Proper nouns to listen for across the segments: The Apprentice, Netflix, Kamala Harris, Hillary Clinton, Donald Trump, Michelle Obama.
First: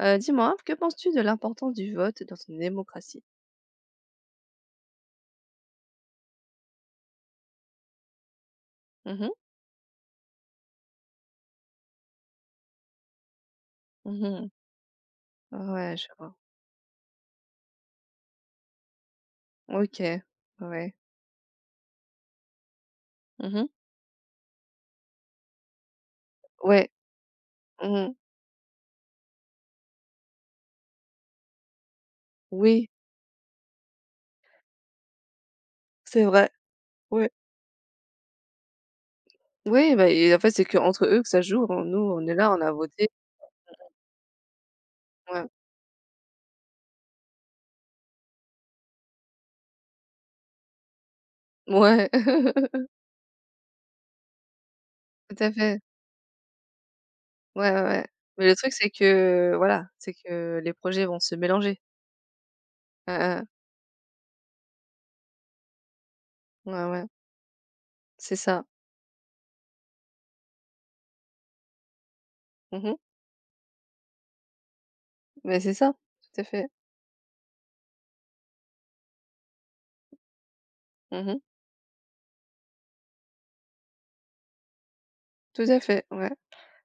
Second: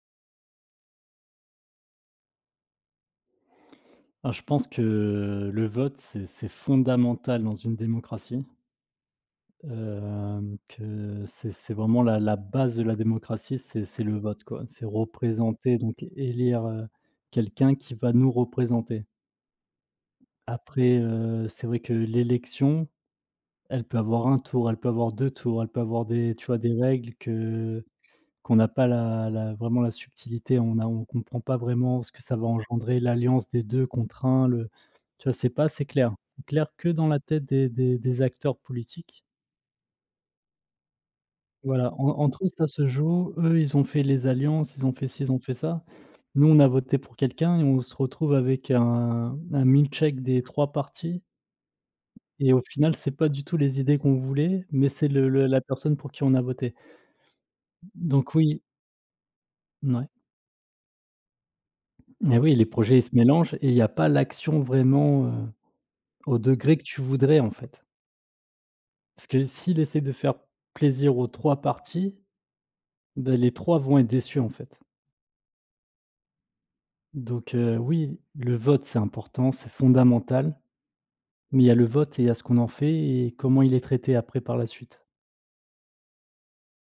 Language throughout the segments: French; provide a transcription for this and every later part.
Dis-moi, que penses-tu de l'importance du vote dans une démocratie? Ah, je pense que le vote, c'est fondamental dans une démocratie, Mhm, mhm. Que c'est vraiment la base de la démocratie, c'est le vote, quoi. C'est représenter, Ouais, donc je vois. élire, quelqu'un qui va nous représenter. OK. Ouais. Après, c'est vrai que l'élection, Mhm. elle peut avoir un tour, elle peut avoir 2 tours, elle peut avoir des, tu vois, des Ouais. règles que Mmh. Qu'on n'a pas la vraiment la subtilité, on comprend pas vraiment ce que ça va Oui, engendrer, l'alliance des 2 contre 1, le tu vois? C'est pas assez clair. c'est C'est vrai. clair que dans la Ouais. tête des acteurs politiques. Oui, bah et en fait, c'est que entre eux que ça joue, hein. Voilà, Nous, en on est entre eux, là, on ça a se voté. joue. Eux, ils ont fait les alliances, ils ont fait ci, ils ont Ouais. fait ça. Nous, on a voté pour quelqu'un et on se retrouve avec un milkshake des 3 partis Ouais. et au final, c'est pas du tout les idées qu'on voulait, mais c'est Tout le à la fait. personne pour qui on a voté. Ouais, ouais, ouais. Donc Mais le oui, truc, c'est que, voilà, ouais. c'est que les projets vont se mélanger. Et oui, les projets, ils se Hein, hein. mélangent et il y a pas l'action vraiment, au degré que Ouais, tu ouais. voudrais, en fait. C'est ça. Parce que s'il essaie de faire plaisir aux 3 parties, Mhm. bah, les 3 vont être déçus, en fait. Mais c'est ça. Tout à fait. Donc oui, le vote, c'est important, c'est fondamental, Mhm. mais il y a le vote et il y a ce qu'on en fait et comment il est traité après par la suite. Tout à fait, ouais.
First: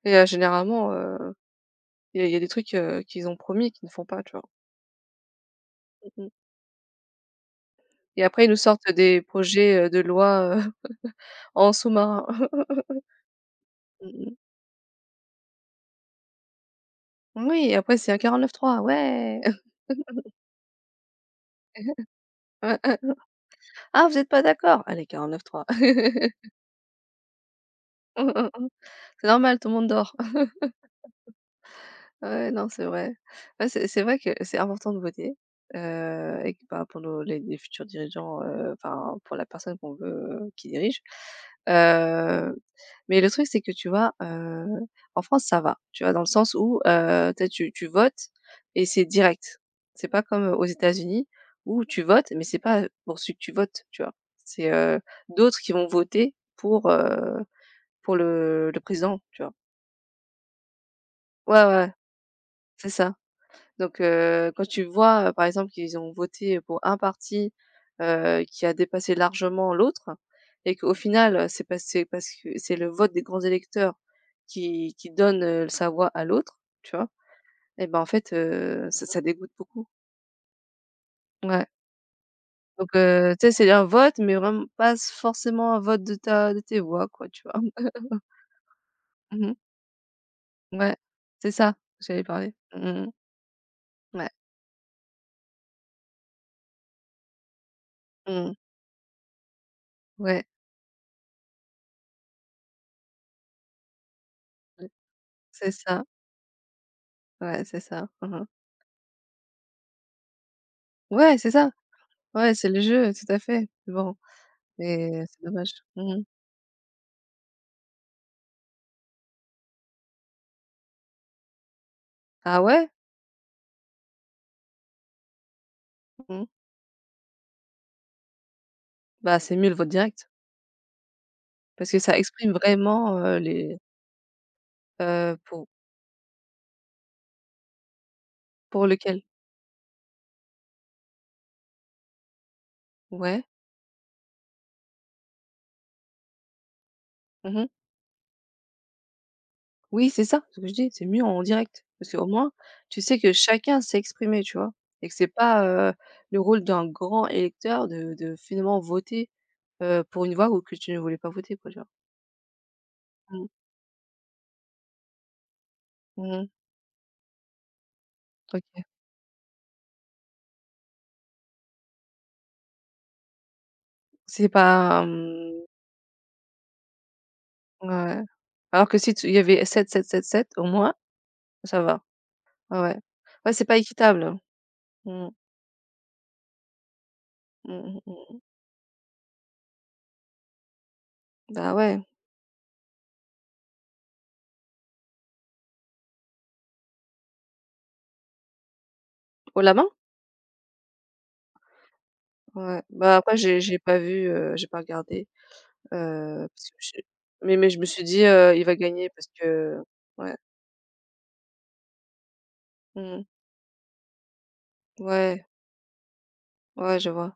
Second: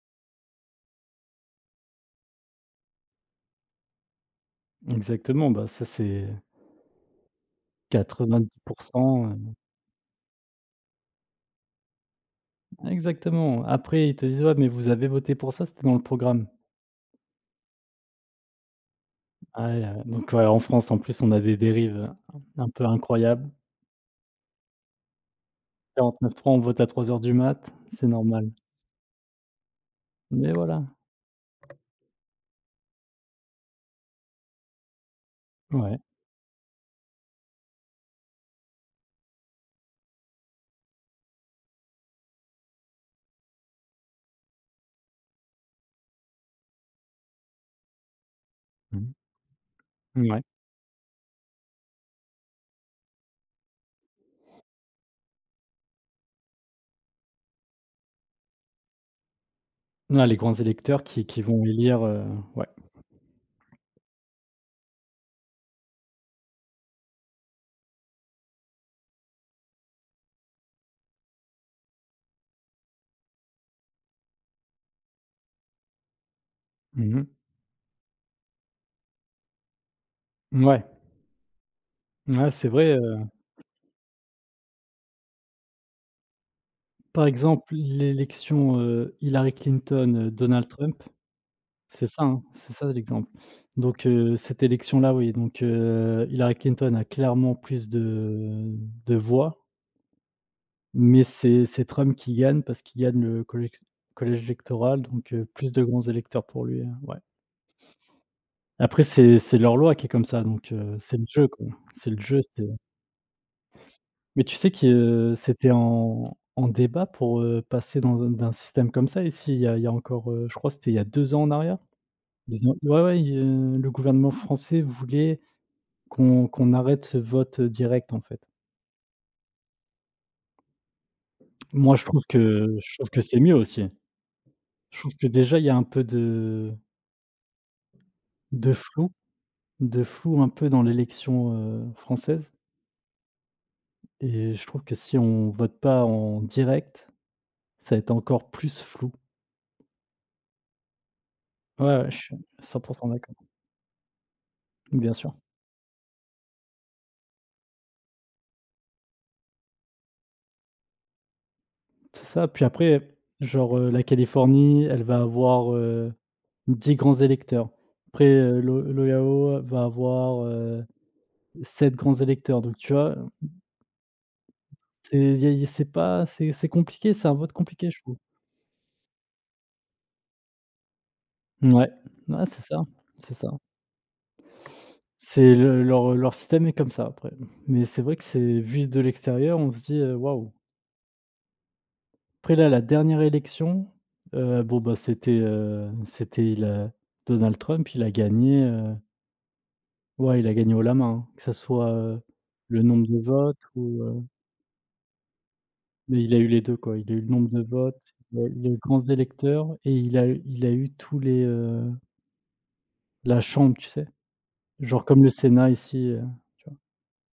Et généralement Il y a des trucs, qu'ils ont promis et qu'ils ne font pas, tu vois? Exactement, bah, ça, Mmh c'est mh. Et après, ils nous sortent 90, des heu projets, de loi, en sous-marin. exactement. Après, Mmh ils te mh. disent: «Ouais, mais vous avez voté pour ça, c'était dans le programme». Oui, et après c'est un 49.3, ouais! Ouais, donc ouais, en France, en plus, on a des dérives un peu incroyables. Ah, vous êtes pas d'accord? Allez, 49.3. 49.3, on vote à 3 heures du mat, c'est normal. C'est normal, tout le monde dort. Mais voilà, Ouais, non, c'est vrai. Ouais, c'est vrai que c'est important de voter, ouais. Et que, bah, pour nos les futurs dirigeants, enfin, pour la personne qu'on veut qui dirige, heu, mais le truc, c'est que, tu vois, en France, ça va, tu vois? Dans le sens où, tu votes et c'est Mmh. direct. C'est pas Mouais. Ouais. comme, aux États-Unis où tu votes, mais c'est pas, pour celui que tu votes, tu vois? C'est, d'autres qui vont voter pour le président, tu vois? Ah, les grands électeurs qui Ouais, vont ouais, élire, ouais. c'est ça. Donc, quand tu vois, par exemple, qu'ils ont voté pour un parti, qui a dépassé largement l'autre et qu'au final, c'est passé parce que c'est le vote des grands électeurs qui donne, sa voix à l'autre, tu vois? Mmh mh. Et ben, en fait, ça dégoûte beaucoup. Ouais. Ouais. Ouais, c'est vrai, Donc, tu sais, c'est un vote, mais vraiment pas forcément un vote de tes voix, quoi, par tu vois? exemple, l'élection, Hillary Mmh. Clinton, Donald Ouais, Trump, c'est ça, que c'est j'allais ça, hein, parler. c'est ça Mmh. l'exemple. Donc Ouais. Cette élection-là, oui, donc Hillary Clinton a clairement plus Mmh. de voix, Ouais. mais c'est Trump qui gagne parce qu'il gagne le collège Mmh. électoral, donc C'est plus de grands ça. électeurs pour lui, ouais. Ouais, c'est ça. Mmh. Après c'est leur loi qui est comme ça, donc c'est le Ouais, jeu, c'est quoi. ça. C'est le jeu, Ouais, c'est c'est le jeu, tout à fait. Bon, mais tu sais mais que c'est dommage. c'était Mmh. en débat pour, passer dans un d'un système comme ça ici, il y a encore, je crois c'était il y a 2 ans en arrière. Ah Ils ont ouais? Ouais, ouais, i le gouvernement français voulait Mmh. qu'on arrête ce vote, direct, en fait. Bah, c'est mieux le vote direct parce Moi que je ça trouve exprime que je trouve vraiment, que c'est mieux les aussi. Je trouve que heu, déjà il pour y a un peu de pour flou lequel, de flou un peu dans l'élection, française ouais. et je trouve que si on vote pas en direct, Mmh. ça va être encore plus flou. Oui, c'est ça, ce que je dis, c'est mieux en direct Ouais, parce ouais, je qu'au suis moins, 100 tu sais que d'accord. chacun s'est exprimé, tu vois? Et que Bien c'est sûr. pas, heu, le rôle d'un grand électeur de finalement voter, pour une voix ou que tu ne voulais pas voter, quoi, tu vois? C'est ça, puis après, Mmh. genre, la Californie, elle va avoir, Mmh. 10 grands électeurs. Après, OK. l'Ohio va avoir, 7 grands électeurs, donc tu vois, C'est pas, c'est y a mmh, y a c'est pas c'est compliqué, c'est un vote compliqué, je trouve. ouais. Alors que si tu il y avait sept sept sept sept au moins, ça Ouais, va. ouais, c'est Ouais, ça, ouais. c'est ça. Ouais, c'est pas équitable. Mmh. Leur système est comme ça après, mais Mmh c'est mh, vrai que mmh. c'est vu de l'extérieur, on se dit: «Waouh». Bah, ouais, Après là, la dernière élection, bon, bah, c'était, c'était il a Donald Trump, il a gagné, au la main? ouais, il a gagné haut la main, hein. Que ça soit, Ouais. le nombre Bah, de après votes j'ai pas ou, vu, j'ai pas regardé, mais il a eu les parce deux, que je quoi. Il a eu le nombre mais de mais je me suis votes, dit, il a heu: «Il il a va eu grands gagner» parce électeurs que et il a ouais. eu il a eu tous les, Mmh. la chambre, tu sais? Genre comme le Ouais, Sénat ici, tu vois? ouais, je vois.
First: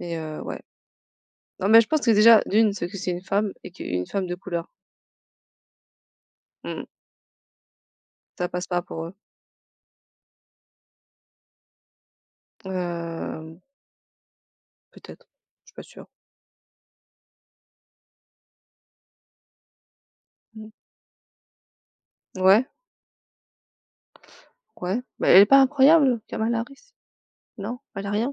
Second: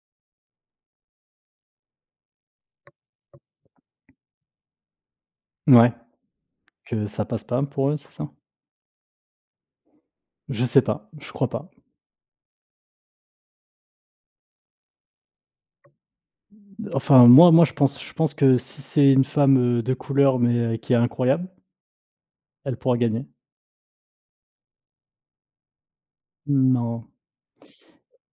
Mais ouais. Non, mais je pense que déjà, d'une c'est que c'est une femme et qu'une femme de couleur, Ouais, mmh, que ça passe pas pour eux, c'est ça? ça passe pas pour eux. Je sais pas, je crois pas. Hem, Peut-être, je suis pas sûre. Enfin moi je pense que si c'est une femme, de couleur Mmh. mais, qui est incroyable, Ouais, elle pourra gagner. ouais. Bah, elle est pas incroyable, Kamala Harris? Non. Non? Elle a rien?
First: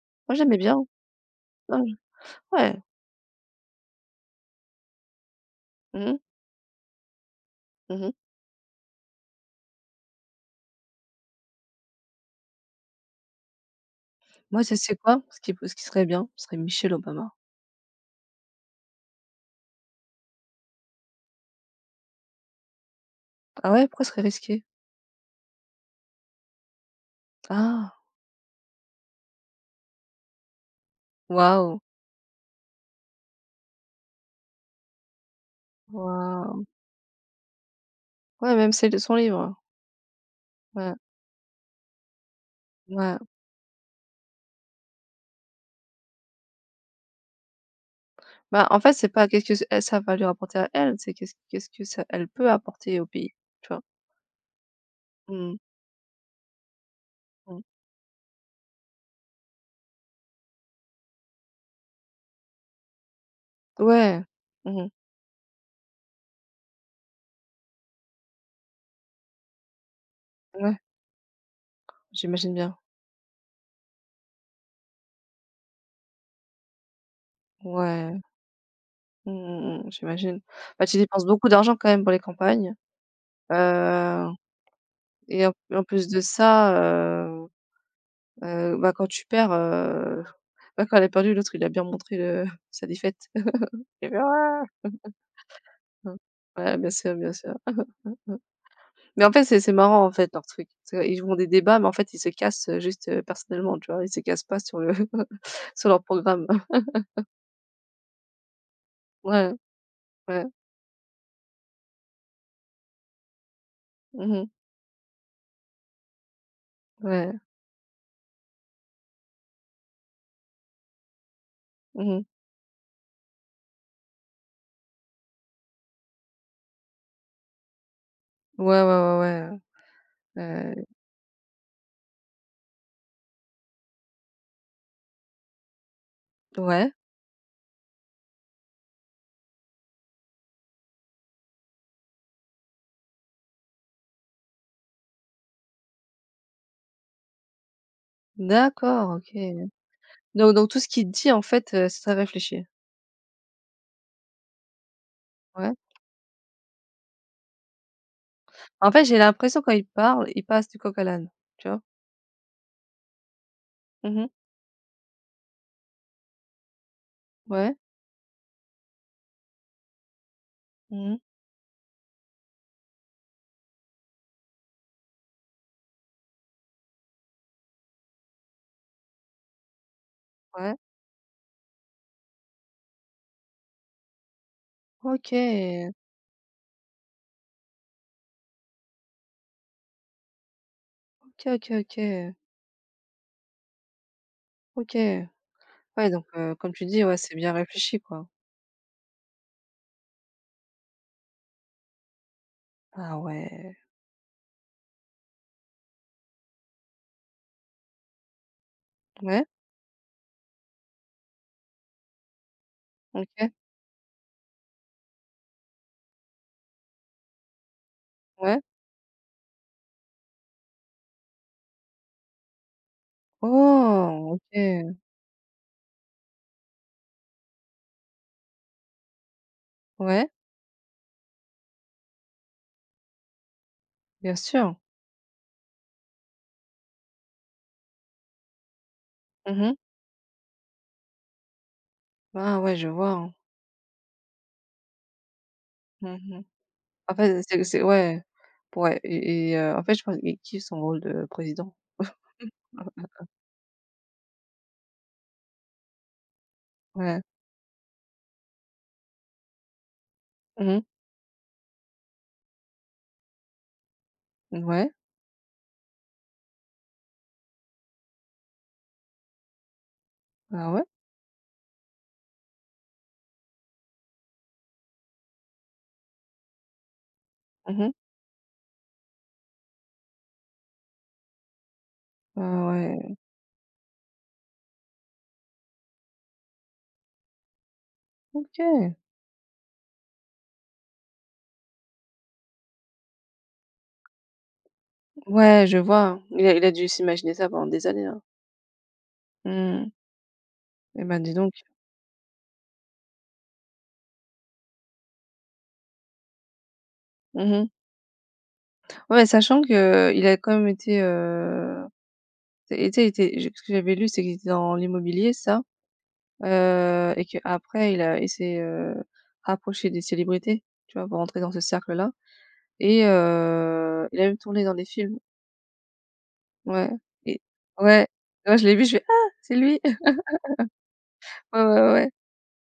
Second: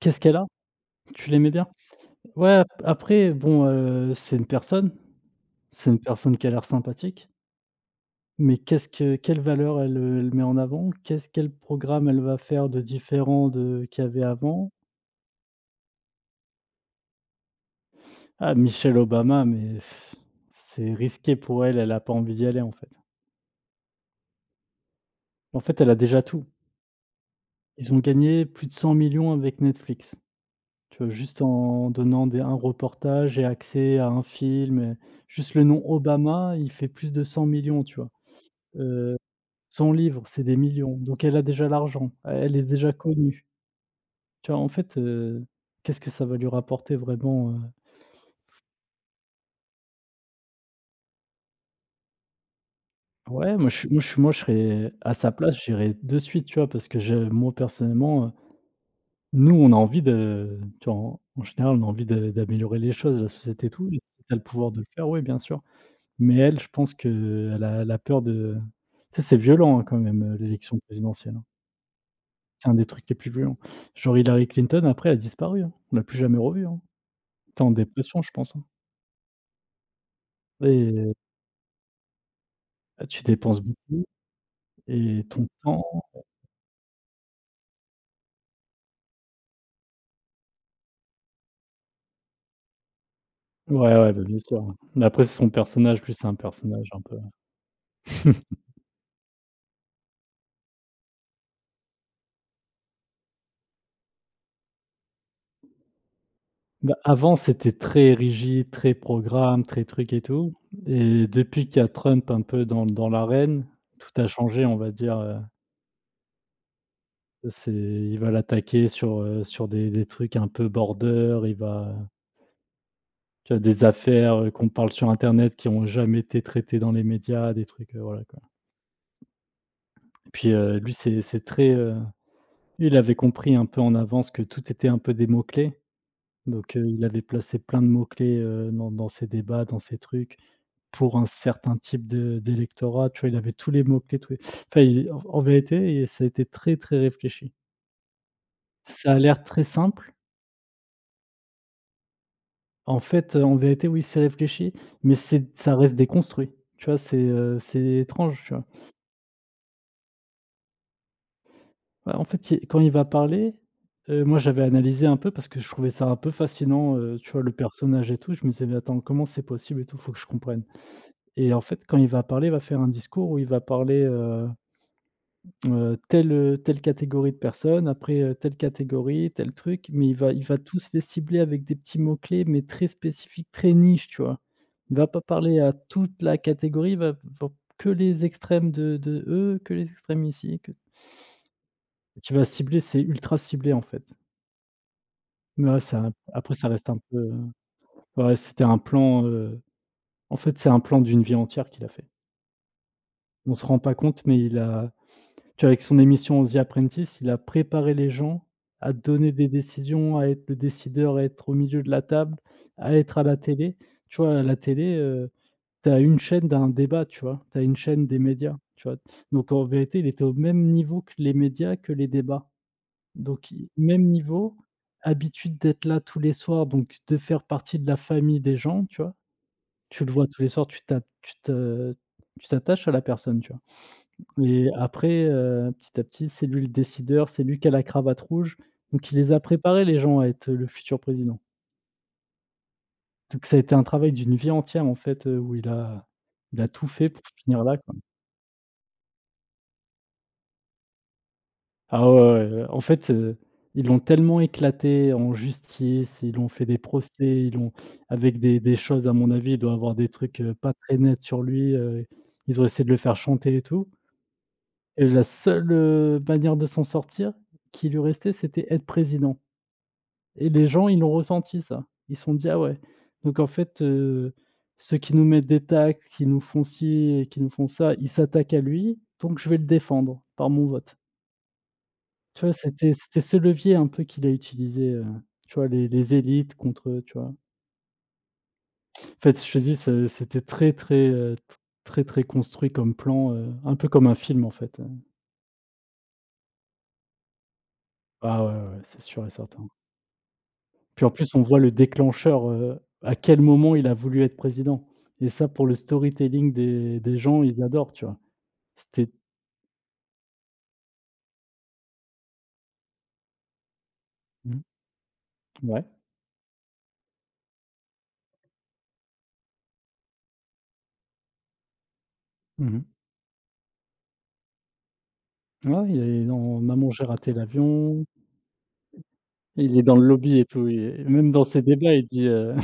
Qu'est-ce Moi, qu'elle a? j'aimais bien. Tu l'aimais bien? Non, je Ouais, ap ouais. après bon, c'est une personne, c'est une Mmh mh. personne qui a l'air sympathique, Mmh. mais qu'est-ce que quelle valeur elle met en avant? Qu'est-ce Quel programme elle va faire de différent de qu'il y avait Moi, avant? je sais quoi? Ce qui serait bien, ce serait Michelle Obama. Ah, Michelle Obama, mais pff, c'est risqué pour elle, elle n'a pas envie d'y aller, en fait. Ah ouais? Pourquoi ce serait risqué? En fait, elle a déjà tout. Ils Ah! ont gagné plus de 100 millions avec Netflix, tu vois? Juste Waouh! en donnant des un reportage et accès à un film, juste le nom Obama, Waouh! il fait plus de cent millions. Tu vois? Ouais, même celle de son Heu, livre. son livre, c'est des Ouais, millions, donc elle a déjà l'argent, elle est déjà ouais. connue. Tu vois? En fait, qu'est-ce que ça va lui rapporter vraiment? Bah, en fait, c'est pas qu'est-ce que elle ça va lui rapporter à elle, c'est qu'est-ce que ça elle peut apporter au pays, Ouais, tu vois? Moi je serais à sa place, Mmh, j'irais de suite, tu vois? Parce que je moi mmh. personnellement, nous on a envie de tu vois? En général, on a envie de d'améliorer les choses, la société et tout, et Ouais. si tu as le pouvoir de le Mmh. faire, oui, bien sûr. Mais elle, je pense qu'elle a peur de tu sais, c'est violent, hein, quand même, Ouais, l'élection présidentielle, hein. j'imagine C'est un bien. des trucs les plus violents. Genre Hillary Clinton après, elle a disparu, hein. On l'a plus jamais revue, hein. Tu es en Ouais. dépression, je pense, hein. Mmh mh, mmh, j'imagine. Bah, tu Et dépenses beaucoup d'argent quand même pour les campagnes, bah, tu heu dépenses beaucoup et et ton en temps. plus de ça, euh, bah, quand tu perds, ouais, quand elle a perdu, l'autre, il a bien montré le sa défaite. Ouais, Il ouais, fait: bah, bien sûr, «Ah!» ouais. Mais après c'est son personnage, Mmh. lui, c'est un Ouais, personnage bien un sûr, peu bien sûr. Mmh. Mais en fait, c'est marrant, en fait, leur truc. Tu vois? Ils font des débats, mais en fait, ils se cassent, juste, personnellement, tu vois? Ils se cassent pas sur le sur leur programme. bah, avant, c'était très rigide, très Ouais, programme, très truc et ouais. tout, et depuis qu'il y a Trump un peu dans l'arène, tout a Mmh. changé, on va dire, Ouais. c'est il va l'attaquer sur, sur des trucs un peu border, il va Mmh. tu vois, des affaires, qu'on parle sur internet qui ont jamais été traitées dans les médias, des trucs, voilà, quoi, Ouais, ouais, ouais, et puis, ouais, lui, c'est très, lui, il avait compris un peu en avance que tout était un peu des mots-clés, donc ouais. il avait placé plein de mots-clés, dans ses débats, dans ses trucs, pour un certain type de d'électorat, tu vois? Il avait tous les mots-clés, tous les enfin il en vérité, ça a été très, très réfléchi. Ça D'accord, a OK. l'air très simple. Donc tout ce qu'il dit, en fait, c'est très réfléchi. En fait, en vérité, oui, c'est réfléchi, mais c'est Ouais. ça reste déconstruit. Tu vois? C'est étrange, tu vois? En fait, j'ai l'impression quand il parle, il passe du coq à l'âne, tu vois? Bah, en fait, il quand il va parler, Mmh. moi, j'avais analysé un peu parce que je trouvais ça un peu fascinant, tu vois, le Ouais. personnage et tout. Je me disais: «Mais attends, comment c'est possible et tout? Faut que je comprenne» Mmh. et en fait, quand il va parler, il va faire un discours où il va parler, telle catégorie de personnes, après, telle catégorie, tel truc, mais il va Ouais. tous les cibler avec des petits mots-clés, mais très spécifiques, très niches, tu vois? Il va pas OK. parler à toute la catégorie, il va va que les extrêmes de eux, que les extrêmes ici, que OK, OK, donc OK, va cibler, c'est ultra ciblé, en fait. OK. Mais ouais, ça Ouais, donc après ça comme tu reste un dis, ouais, peu, c'est bien réfléchi, quoi. ouais, c'était un plan, en fait, c'est un plan d'une vie entière qu'il a fait. Ah On se ouais. rend pas compte, mais il a tu vois, avec son émission The Apprentice, il a préparé les gens à donner Ouais, des décisions, à être le décideur, à être au milieu de la table, à être à la OK, télé. Tu vois, à la télé, tu as une chaîne d'un débat, tu vois? Tu as une chaîne des médias, ouais. tu vois? Donc en vérité, il était au même niveau que les médias, que les débats. Donc i même Oh! niveau, OK. habitude d'être là tous les soirs, donc de faire partie de la famille des gens, tu vois? Tu le vois Ouais, tous les soirs, tu t'attaches à la personne, tu bien vois? Et sûr. après, petit à petit, c'est lui le décideur, c'est lui qui a la cravate rouge, donc il les a Mmh mh. préparés, les gens, à être le futur président. Ah ouais, je vois, hein. Donc ça a été un travail d'une vie entière, en fait, où il a Mmh mh. il a tout fait En pour fait, finir c'est là, c'est quoi. ouais. Ouais et en fait, je pense il kiffe son rôle de président. Ah ouais, ouais, ouais. En fait, ils l'ont tellement éclaté en justice, ils l'ont fait des procès, Ouais. ils l'ont avec des choses, à mon avis, il doit avoir des trucs, Mmh pas mh. très nets sur lui, ils ont essayé de le faire chanter et tout, Ouais. et la seule, manière de s'en sortir qui lui restait, c'était être président et les Ah ouais. gens, ils l'ont ressenti, ça. Ils se sont dit: «Ah ouais». Donc en fait, ceux qui nous mettent des taxes, qui nous font ci et qui nous font Mmh mh. ça, ils s'attaquent à lui, donc je vais le défendre par mon vote. Ah Tu vois, c'était ouais. c'était ce levier un peu qu'il a utilisé, tu vois, les élites contre, tu vois? OK. En fait, je te dis, ce c'était très, très, t très, très construit comme plan, un peu comme un film, en fait, Ouais, je vois. Il a dû s'imaginer ça pendant des années, hein. Ah ouais, ouais, c'est sûr et certain. Mmh. Eh Puis, en ben, dis plus, on donc. voit le déclencheur, à quel moment il a voulu être président et ça, pour le storytelling des gens, Mmh ils mh. adorent, tu vois? C'était Ouais, sachant que il a quand même été, et tu sais, il était je ce que j'avais lu, c'est qu'il était mmh, dans l'immobilier, ça? ouais. Et que après il s'est, rapproché des célébrités, tu vois? Pour rentrer dans ce cercle-là Mmh mh. et il a même tourné dans des films. Ouais, il est dans Ouais «Maman, j'ai raté et l'avion», ouais, ouais, je l'ai vu, je fais: «Ah, c'est il lui!» est dans le lobby et tout et même dans Ouais, ses ouais, ouais, débats, il ouais. dit.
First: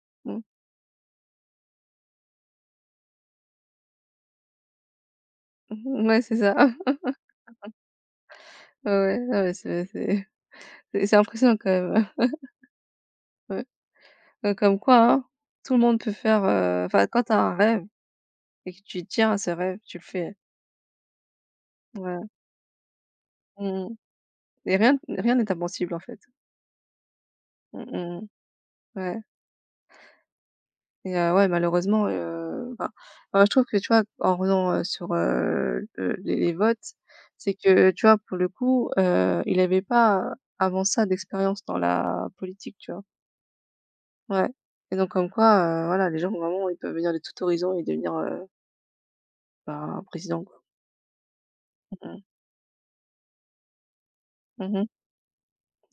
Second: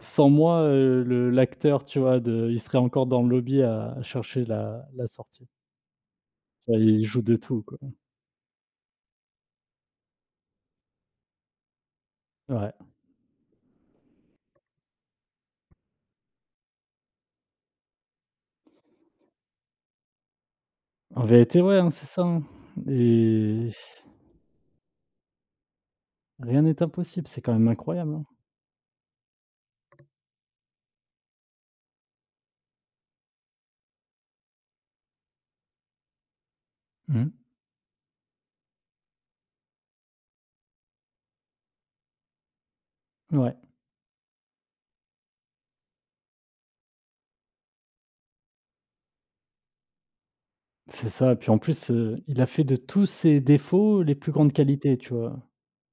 Sans Mmh. moi, le l'acteur, tu vois, de il serait encore dans le lobby à chercher la la sortie. Ouais, c'est ça. Bah, il joue de tout, quoi. Ouais, ouais, non, mais c'est impressionnant quand même. Ouais. Ouais, ouais, comme quoi, hein, tout le monde peut faire, enfin, quand t'as un rêve et que tu tiens à ce rêve, tu le fais. En vérité, ouais, hein, c'est ça, Ouais. hein, et Mmh. Et rien n'est impossible en fait. rien n'est impossible, c'est quand même Mmh incroyable, mh, hein. ouais et ouais malheureusement, enfin, je trouve que tu vois, en revenant, sur, le les votes, Mmh. c'est que tu vois, pour le coup, il avait pas avant ça d'expérience dans la politique, tu vois? Ouais, Ouais et donc comme quoi, voilà, les gens vraiment ils peuvent venir de tout horizon et devenir, ben, président quoi. c'est ça, puis en plus, Mmh mh. Il a fait de tous ses défauts les plus grandes Mmh mh. qualités, tu vois?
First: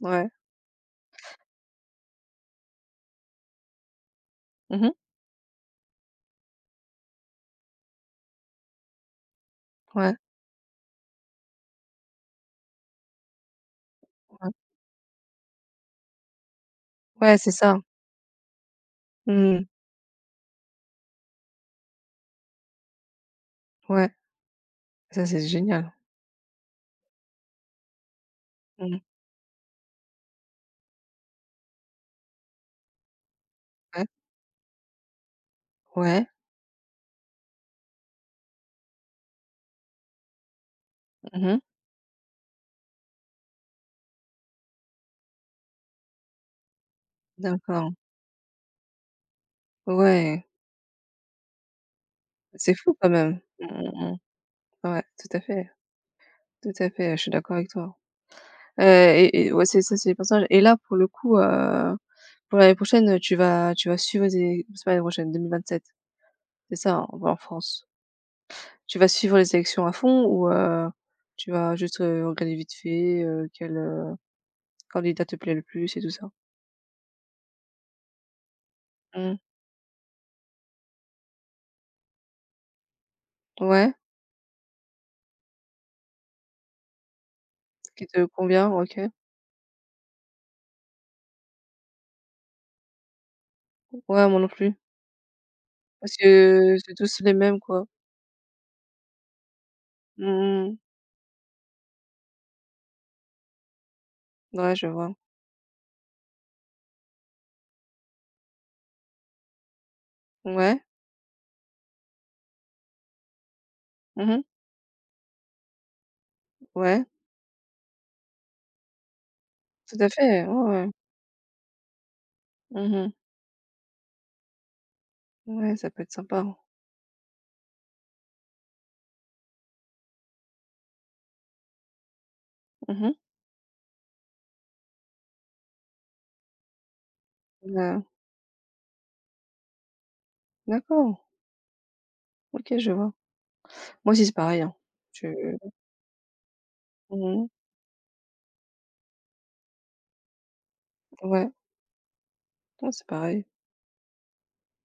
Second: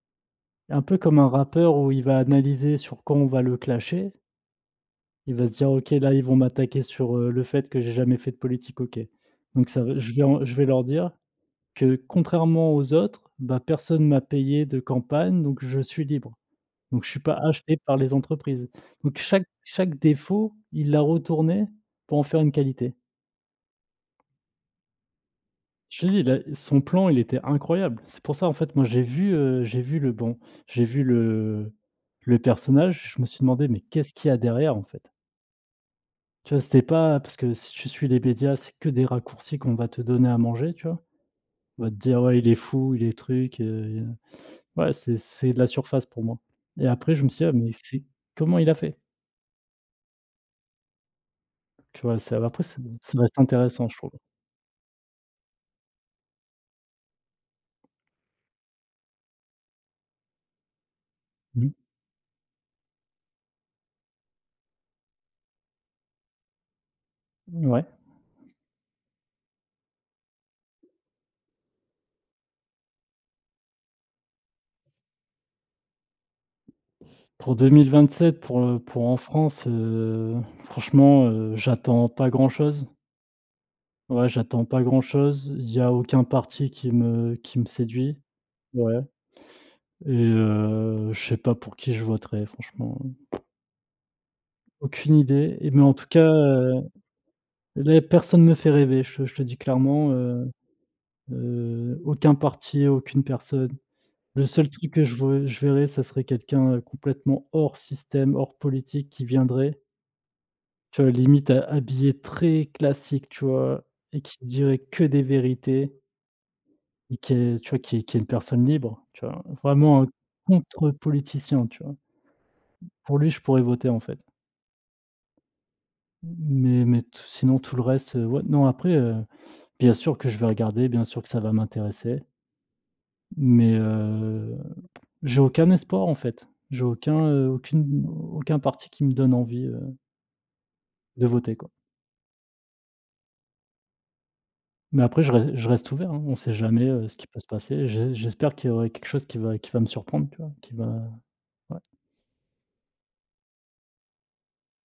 Ouais. Un peu comme un rappeur où il va analyser sur quoi on va le clasher. Mmh mh. Il va se dire: «OK, là, ils vont m'attaquer sur, le fait que j'ai jamais fait de politique, OK. Donc ça va Ouais, je vais leur dire» que contrairement aux autres, bah, personne m'a ouais. payé de campagne, donc je suis libre. Donc je suis pas Ouais, c'est ça. acheté par les entreprises. Donc chaque Mmh mh. chaque défaut, il l'a retourné pour en faire une qualité. Ouais, ça c'est génial. Je te dis, là, son plan, il était incroyable. C'est pour ça, en fait, moi, Mmh mh. J'ai vu le bon, j'ai vu le personnage, je me suis demandé: «Mais Ouais. qu'est-ce qu'il y a derrière, en fait?» Ouais. Tu vois? C'était pas parce que si tu suis les médias, c'est que des raccourcis qu'on va te donner à manger, tu vois? Mmh mh. On va te dire: «Ouais, il est fou, il est truc,» Ouais, c'est de la surface pour moi et après je me suis dit: «Ah mais D'accord. c'est comment il a fait?» Ouais, Tu vois? C'est après c'est ça fou quand ça reste même. Mmh intéressant je mh, trouve. mmh. Ouais, tout à fait, je suis d'accord avec toi. Et ouais, c'est ça, c'est les personnages et là, pour le coup, Mmh. Pour l'année prochaine, tu vas suivre les c'est pas l'année prochaine, 2027, c'est ça, hein? On va en Ouais. France. Tu vas suivre les élections à fond ou tu vas juste, regarder vite fait, quel, candidat te plaît le plus et tout ça? Pour 2027 pour en Mmh. France, franchement, j'attends pas grand chose. Ouais, Ouais, j'attends pas grand chose. Il y a aucun parti qui me qui séduit. te convient, Ouais OK. et je sais pas pour qui je voterai franchement, Ouais, moi non plus. aucune idée et mais en tout Parce cas, que c'est tous les mêmes, quoi. là personne me fait rêver, je te dis clairement, Mmh mh. Aucun parti, aucune personne. Le seul Ouais, je truc que vois. Je verrais, ça serait quelqu'un, complètement hors système, hors politique qui viendrait, Ouais. tu vois? Limite ha habillé très classique, tu vois? Et qui Mmh. dirait que des vérités Ouais. et qui est tu vois? Qui est une personne libre, tu vois? Tout Vraiment à un fait, ouais, ouais. contre-politicien, tu vois? Mmh. Pour lui, je pourrais voter, en fait. Ouais, ça peut être sympa. Mais tout le reste, ouais, non après, bien sûr que je vais regarder, bien sûr que ça va m'intéresser. Mmh mh. Mais j'ai aucun espoir, en fait. J'ai aucun, Bah, aucune aucun parti qui me donne envie, d'accord, de voter, quoi. OK, je vois. Moi aussi, c'est pareil, hein. Mais après Je je reste ouvert, hein. On ne sait jamais, ce qui peut Mmh, se passer. J'espère qu'il y aurait quelque chose qui va me surprendre, tu vois? Qui va ouais, ouais. ouais, c'est pareil.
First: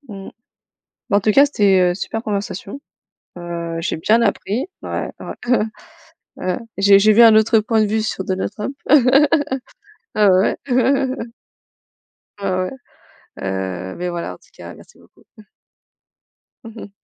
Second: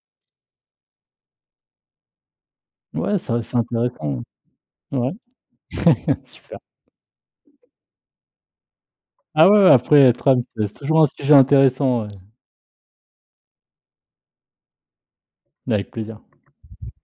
Mmh. Bah, en tout cas, c'était, super conversation. Ouais, ça c'est J'ai bien intéressant, appris. ouais. Ouais, Ouais. ouais, ouais. Super. J'ai vu un autre point de vue sur Donald Trump. Ah ouais, ouais, après, Ouais, Trump, ouais, c'est toujours un ouais. sujet intéressant, ouais. Ouais, ouais. Mais voilà, en tout cas, merci beaucoup. Avec plaisir.